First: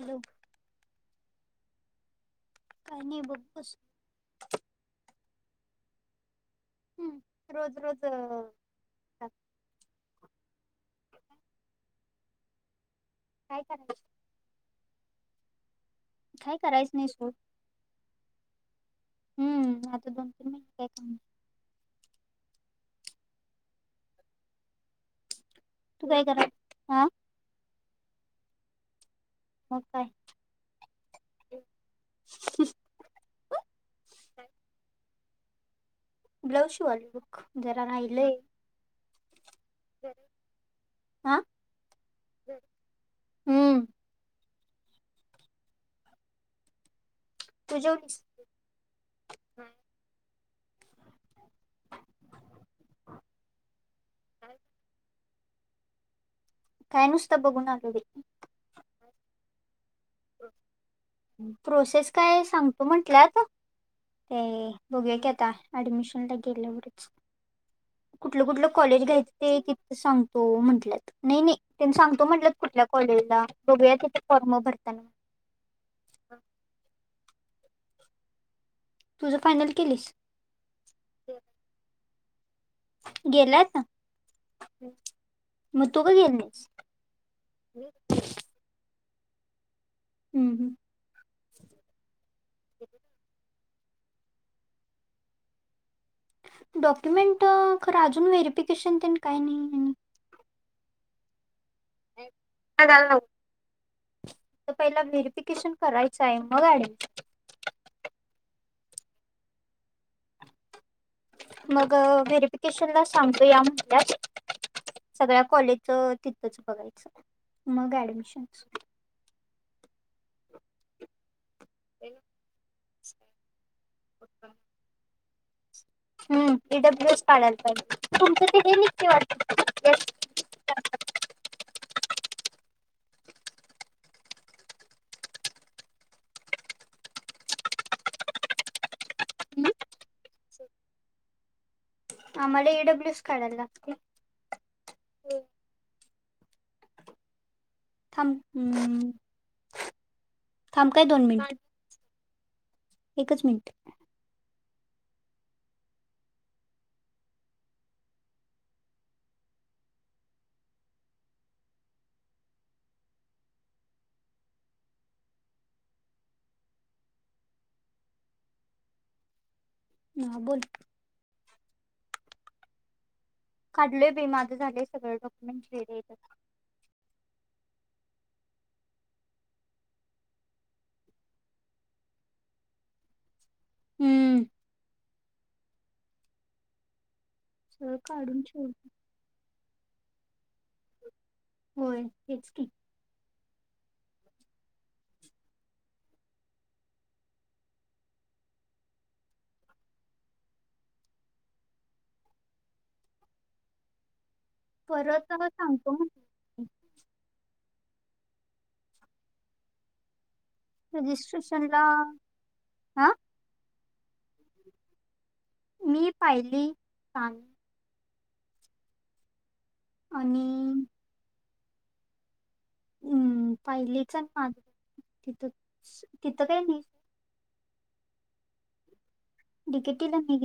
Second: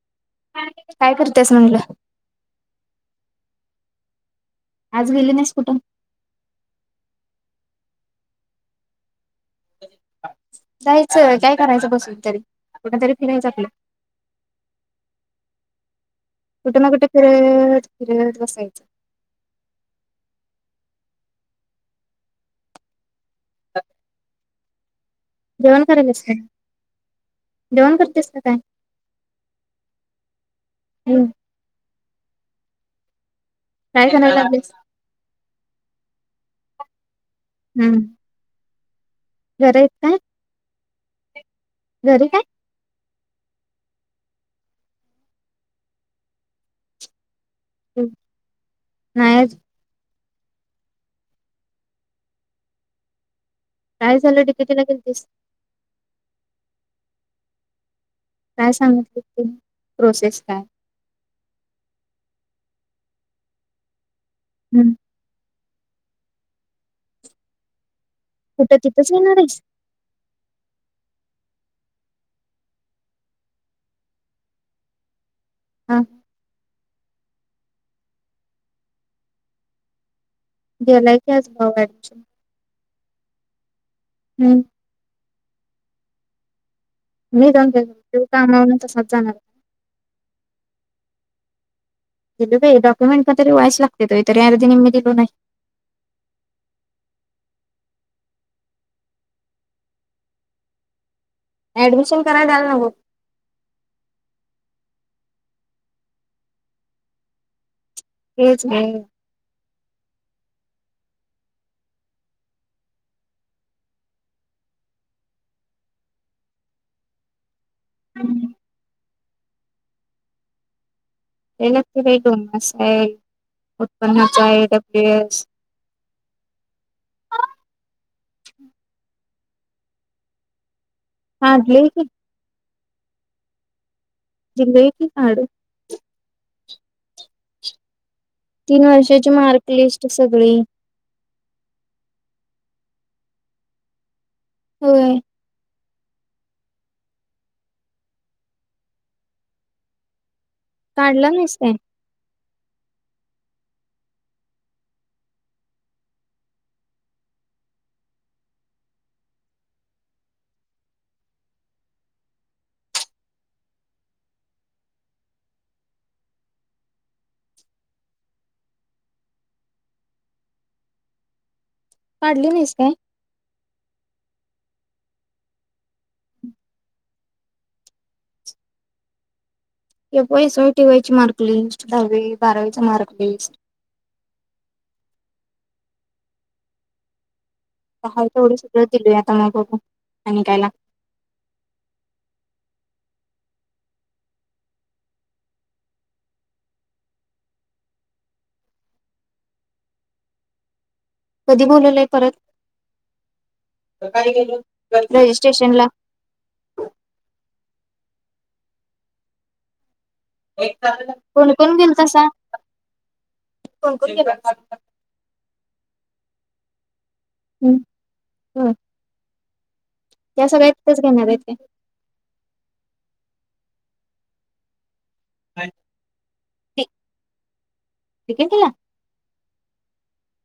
Hello काय करतेस म्हटलं का नाही बघस गे नाही कुठ हम्म. रोज रोज जायचं काय करायचं बसून तरी कुठ तरी फिरायचं काय आपलं करायच काय कुठबा करायच कुठ नाही सोड फिि दिसाच हम्म आता दोन तीन महिन तू काय कर हा जेवन करतेस का काय हो काय हम्म. काय करणारस ब्लाऊज शूवाली लुक जरा राहिलंय घरा येत काय हं घरी काय हम्म. तू जेवलीस नाहीच. काय झालं डिकेटीला गेलतीसं? नुस्त ब गुण आलो बाई. का सांगितलि कि नाही प्रोसेस काय? प्रोसेस काय सांगतो म्हटल्यात ते हम्म. बघया की आता. ॲडमिशनला गेल्यावरचं. कुठलं कुठलं कुठं कॉलेज तिथंच घ्यायचं येणार ते आहेस कितं सांगतो म्हंटल्यात. नाही नाही. त्यांनी सांगतो म्हटल्यात कुठल्या कॉलेजला बघू्या तिथे फॉर्म भरताना. हां. तुझं फायनल केलीस. गेलाय आज भाऊ ॲडमिशन गेल्यात हम्म म तू का गेली नाहीस? मी. जाऊन काय करू? तो आमावरन तसाचं जाणार हाय. हम्म, हम्म. दिलो बाई डॉक्युमेंट कातरी व्हायच लागतय. तरी आर्धी निम्मी दिलो नाही. डॉक्युमेंट खर अजून व्हेरीफिकेशन तेन काय नाही आणि ऍडमिशन करायला द्याला नगो. तर पहिला व्हेरिफिकेशन करायचं हाय मग ॲडमि हेच कि. मग व्हेरीफिकेशन ला सांगतो या म्हटल्यात. सगळ्या कॉलेजच तिथच बघायचं. मग ऍडमिशन [unintelligible] आहे उत्पनाचा एक आहे ईडब्ल्युएस. हम् ईडब्ल्यू एस पाढायला पाहिजे तुमचं तिथे निकनयं वाट काढलयं कि. दिलयं कि काढुन. तीन वर्षाची मार्क लिस्ट सगळी. आम्हाला एईडब्ल्यूस काढायला लागते. होय. थांब हम्. काढला नाहिस काय? एकच मिनिट - - म बोल.... काढली नाहीस काय? काढले मी माझे झाले सगळे डॉक्युमेंट रेडी आहेत हे पोयसोय टी ववायची मार्कलीस दहावी बारावीचा मार्क लिस्ट.... हम्म. सगळं काढून तेवढ ठेवलं सुध दिलो आ त्यामुळे बघू आणि कायला होय हेच की. कधी बोललय परत का? परत परत सांगतो... एक कोणी कोण रजिस्ट्रेशनला गेल तसा. हा कोण कोण के ब... मी पाहिली सांग. हम. आणि त्या सगळ्या तेच घेणार आहेत. हम्म पाहिलेच आणि पा तिथं तिथं काय नाही.... िकेन केला. डिकेटीला म...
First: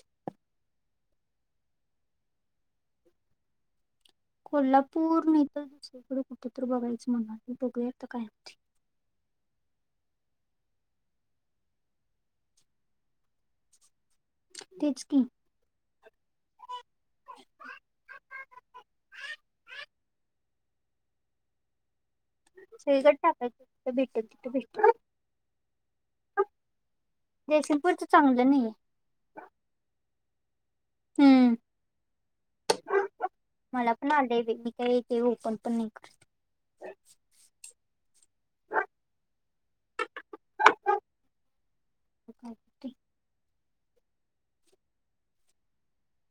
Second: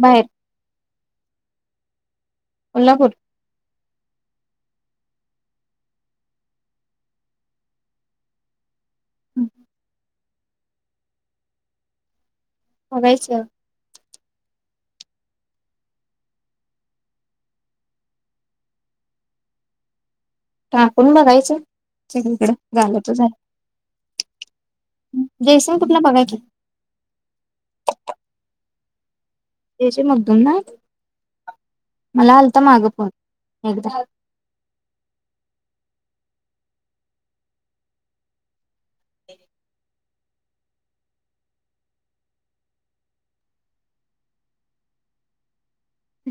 बाहेर. कोल्हापूर.... कोल्हापूर न तर दुसरीकडे कुठेत बघायचं म्हणा मी बघूया तर काय होती. हम्. हो बघायचं... तेच की.... [unintelligible] टाकून बघायचं. सगळीकडे झालं तर शकट झालं टाका भेटन ति भेट न.... जयसिंग कुठला बघायचं जयसिपूरच चांगलं नाही आहे. तेश मुद्दम ना.... हम्म. मला आलता मागं फोन मला एकदा पण आलंय मी काय य ते पण.... पण नाही करत. [unintelligible]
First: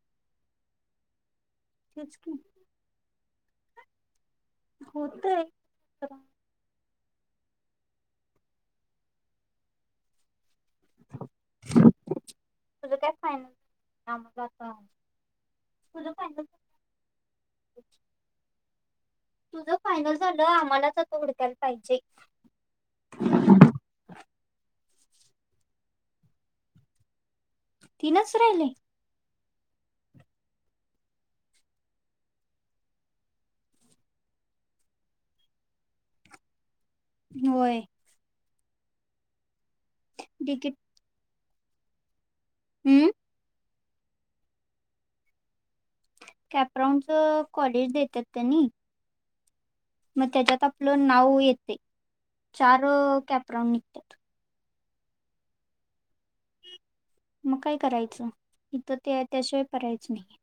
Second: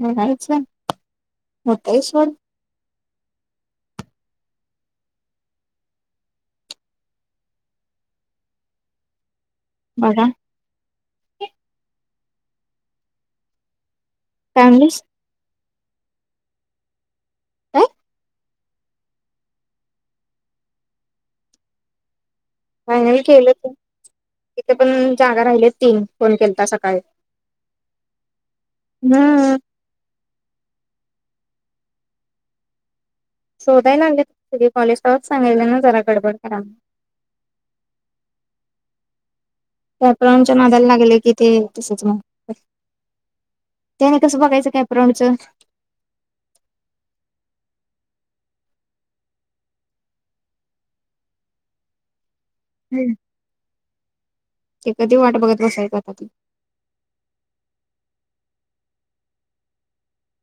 ह नाहीच होतं तेच की सोल. होत आहे. बघा. तुझं काय फायनल फॅमिलीस तुझ फायनल. काय? तुझ फायनल झालं आम्हालाच आता हुडकायला पाहिजे. फायनल केलं तिथे पण जागा राहिले तीन फोन केलता सकाळी. तीनच राहिले. हम्म शोधायला लागले कॉलेजा सांगले ना जरा गडबड कराला. होय. कॅपराऊंडच्या तिकीट नदाला लागेल कि ते तस त... हम्म. त्याने कसं बघायचं काय प्रणच... कॅपराऊड च कॉलेज देतात आणि मग त्याच्यात आपलं नाव येते चार कॅपराऊंड निघतात... ते कधी वाट बघत बस आहेता त.... मग काय करायचं इथं ते त्याशिवाय पर्यायच नाही.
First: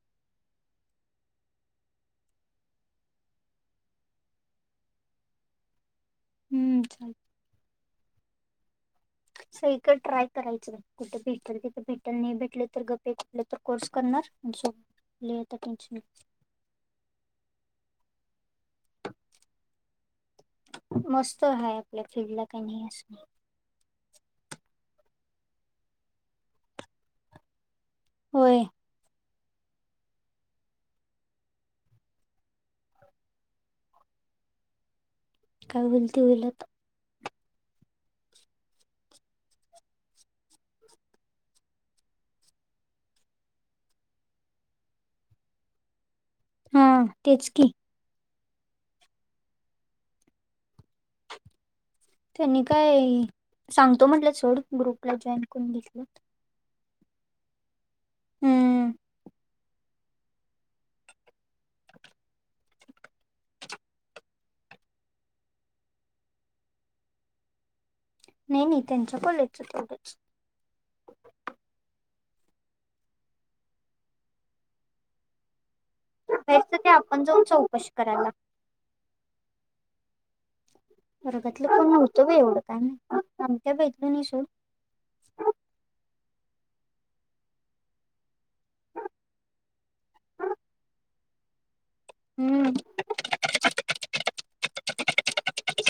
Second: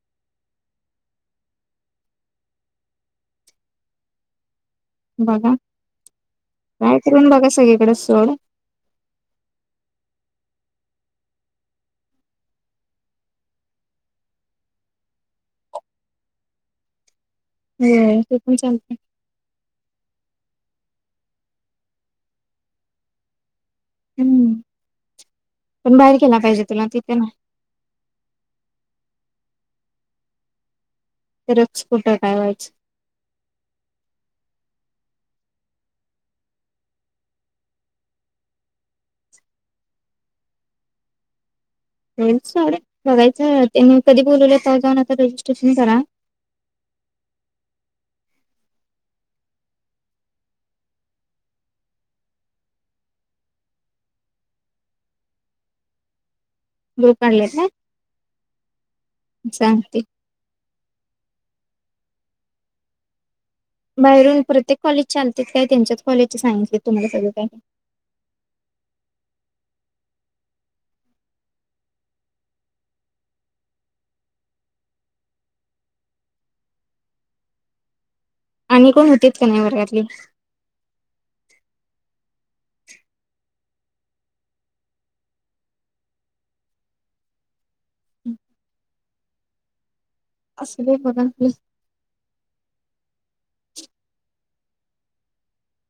बघा हम्म चाल ट्रायकरून बघा सगळीकडे सर. सयक ट्राय करायचं कुठे भेटल तिथे भेटल नाही भेटल तर गपे कुठले तर कोर्स करणार.... लेतं हिशोब लिये तो टेन्शन नाही. हम्म. ते पण चालतयं. मस्त हाय आपल्या फिल्डला काय नाही अस- - हम्म. पण बाहेर गला पाहिजे तुला तिथे नाही. होय. [unintelligible] फोट काय वायच. काय होईलती होईल आत्ता. तो [unintelligible] बघायचं ते मगकधी बोलवलं तव्हा जाऊन आता रजिस्ट्रेशन करा. हा तेच की. त्यांनी काय सांगतो म्हटल्यात सोड ग्रुपला जॉईन करून घेतल्यात. व्हिडिओ काढल्यात काय? हम्म सांगते. बाहेरून प्रत्येक कॉलेज चालतयंते काय त्यांच्यात कॉलेजचे सांगितले तुम्हाला सगळं काय. नाही, नाही त्यांचं कॉलेजच तेवढंच. नाहि त र आपण जाऊन चौकशी कराय लागत्या. आणि कोण होतीत काय नाही वर्गातली. तो एवढं का ना आमत्या बैदनि नाही सोड ह असलि बघा कि हम्म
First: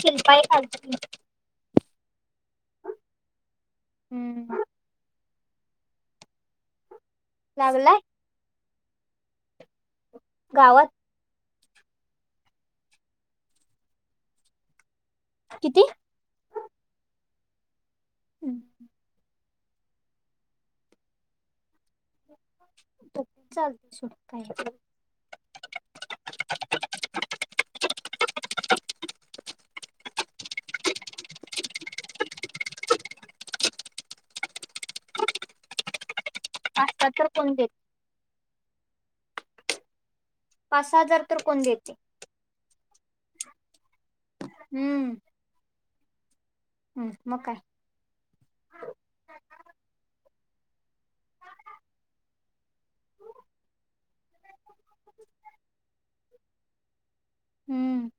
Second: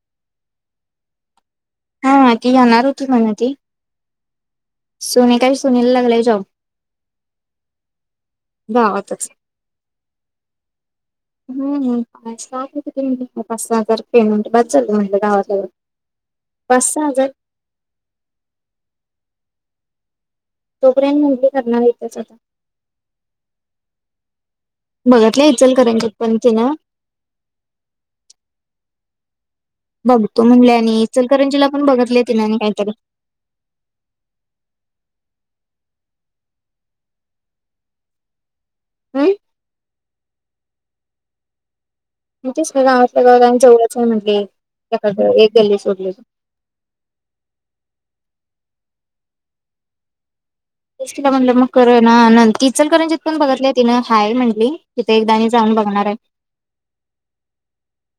शिल्पा आहेखालचि हा ती जाणार होती म्हणा ती हम्म तुने काही सुनीला लागलंय जॉब लागलाय दावातच गावात हम पाच सहा हजार पेमेंट बास झालं म्हटलं आहे गावातल्या गावात किती पाच सहा हजार हम्म तोपर्यंत म्हटली करणार आहे त्याचा चालते सोड काय पाच बघतलं इचल करंजित पण तिन बघतो म्हल्या नि ईचल करंजीला पण बघ तलितिन काहीतरी पाता तर कोण देत हम पाचसहा हजार तर कोण देते म्ह तेच गावातल्या गाव जेवढंच नाही म्हटलं हम्म त्याकड एक गल्ली सोडली हम्म म काय सुशिरा म्हणलं मग करना अनंत ति ईचल करंजित पण बघतलेय तिनं हाय म्हंली तिथे एकदाणी जाऊन बघणार आहे ह अअ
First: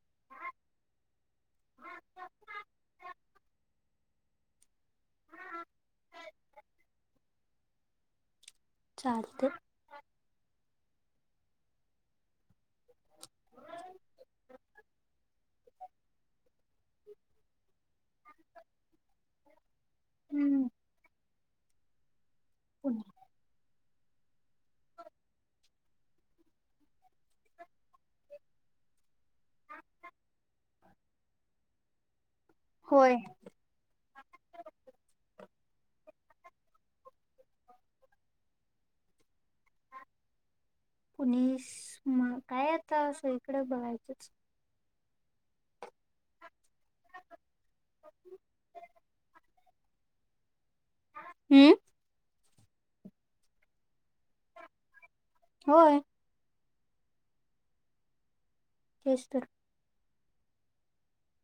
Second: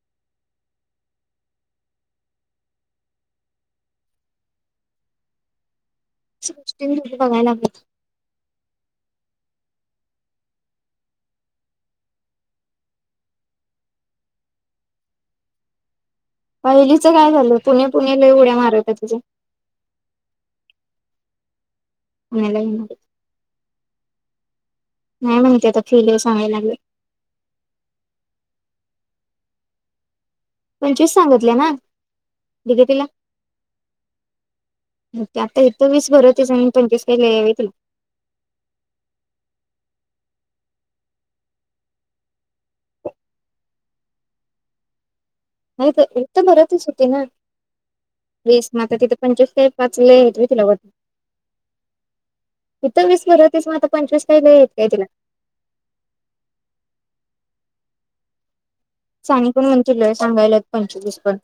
सृष्टी दोघि बघाय लागलेत चालते पहिलीच काय झालं पुणे पुणे लय उड्या मारतत तुझ्या हम्म अलायना पुणे नाही म्हण ते आता फिल व सांगायला लागले पंचवीस सांगितल्या ना बिजेपिला होय घटल्याचे वीस बरोतीस आणि पंचवीस काही ल यावेतील कुणीच मग काय आता सगळीकडे बघायचंच! नाही तर एक तर भरतच होती ना वीस मग आता तिथे पंचवीस काय पाच लय आहेत हम्म इथं वीस भरत नाही. मग आता पंचवीस काही व येत. होय तेच तर सांगितलं वीस पण सांगायला पंचवीस पण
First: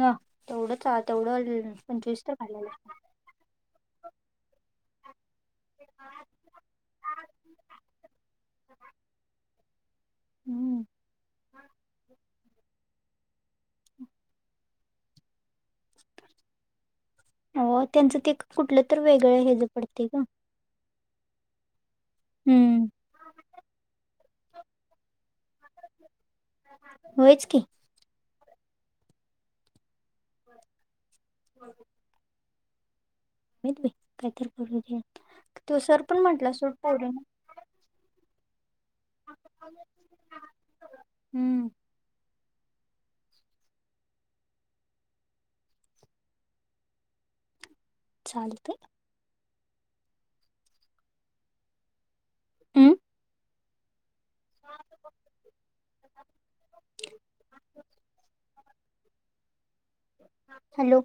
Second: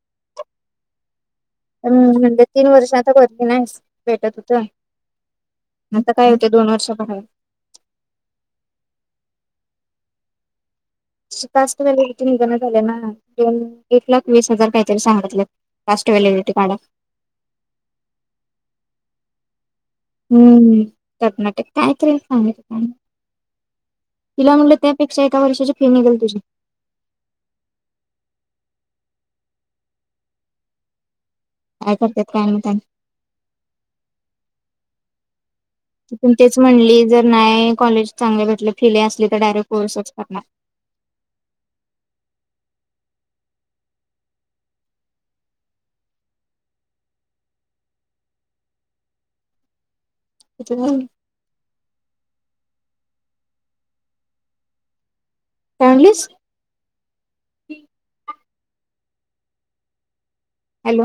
ह तेवढंच आ- तेवढं पंचवीस तर म्हणजे घालायला तीन वर्ष लागणार. आता भरती नाही. भेटत होत आता काय होते दोन वर्ष पहा. [inaudible] हम्म निघणं झाले ना एक लाख वीस हजार काहीतरी सांगत कास्ट व्हॅलेडीटी काढा. हो त्यांचं ते कुठलं तर वेगळं हेज पडत. हम्म कर्नाटक काय तरी सांगितल हम्म तिला म्हटलं त्यापेक्षा एका वर्षाची फी निघेल तुझी होयच की काय करतेय काय माहित आता व इतर काहीतरी करू दे. तो सर ती पण म्हटला तेच सोड म्हणली पोरींनो जर नाही. कॉलेज चांगले भेटले फिले असली तर डायरेक्ट कोर्सच करणार. ह हम्म चालतंय. त्याच्यामुळे हम काय म्हणलीस. हॅलो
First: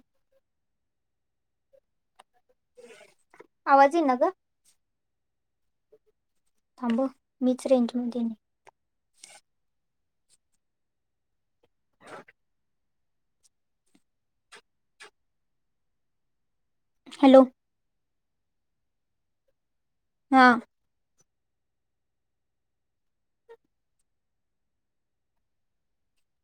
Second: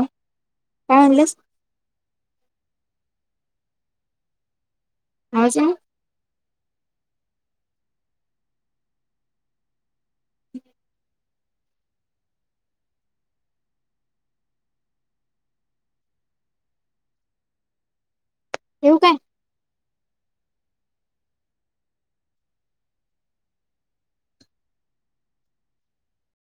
काय म्हणलीस. आवाज येईना ग. आवाज नाही. थांब मीच रेंजमध्ये नाही. हॅलो ठेव काय? हा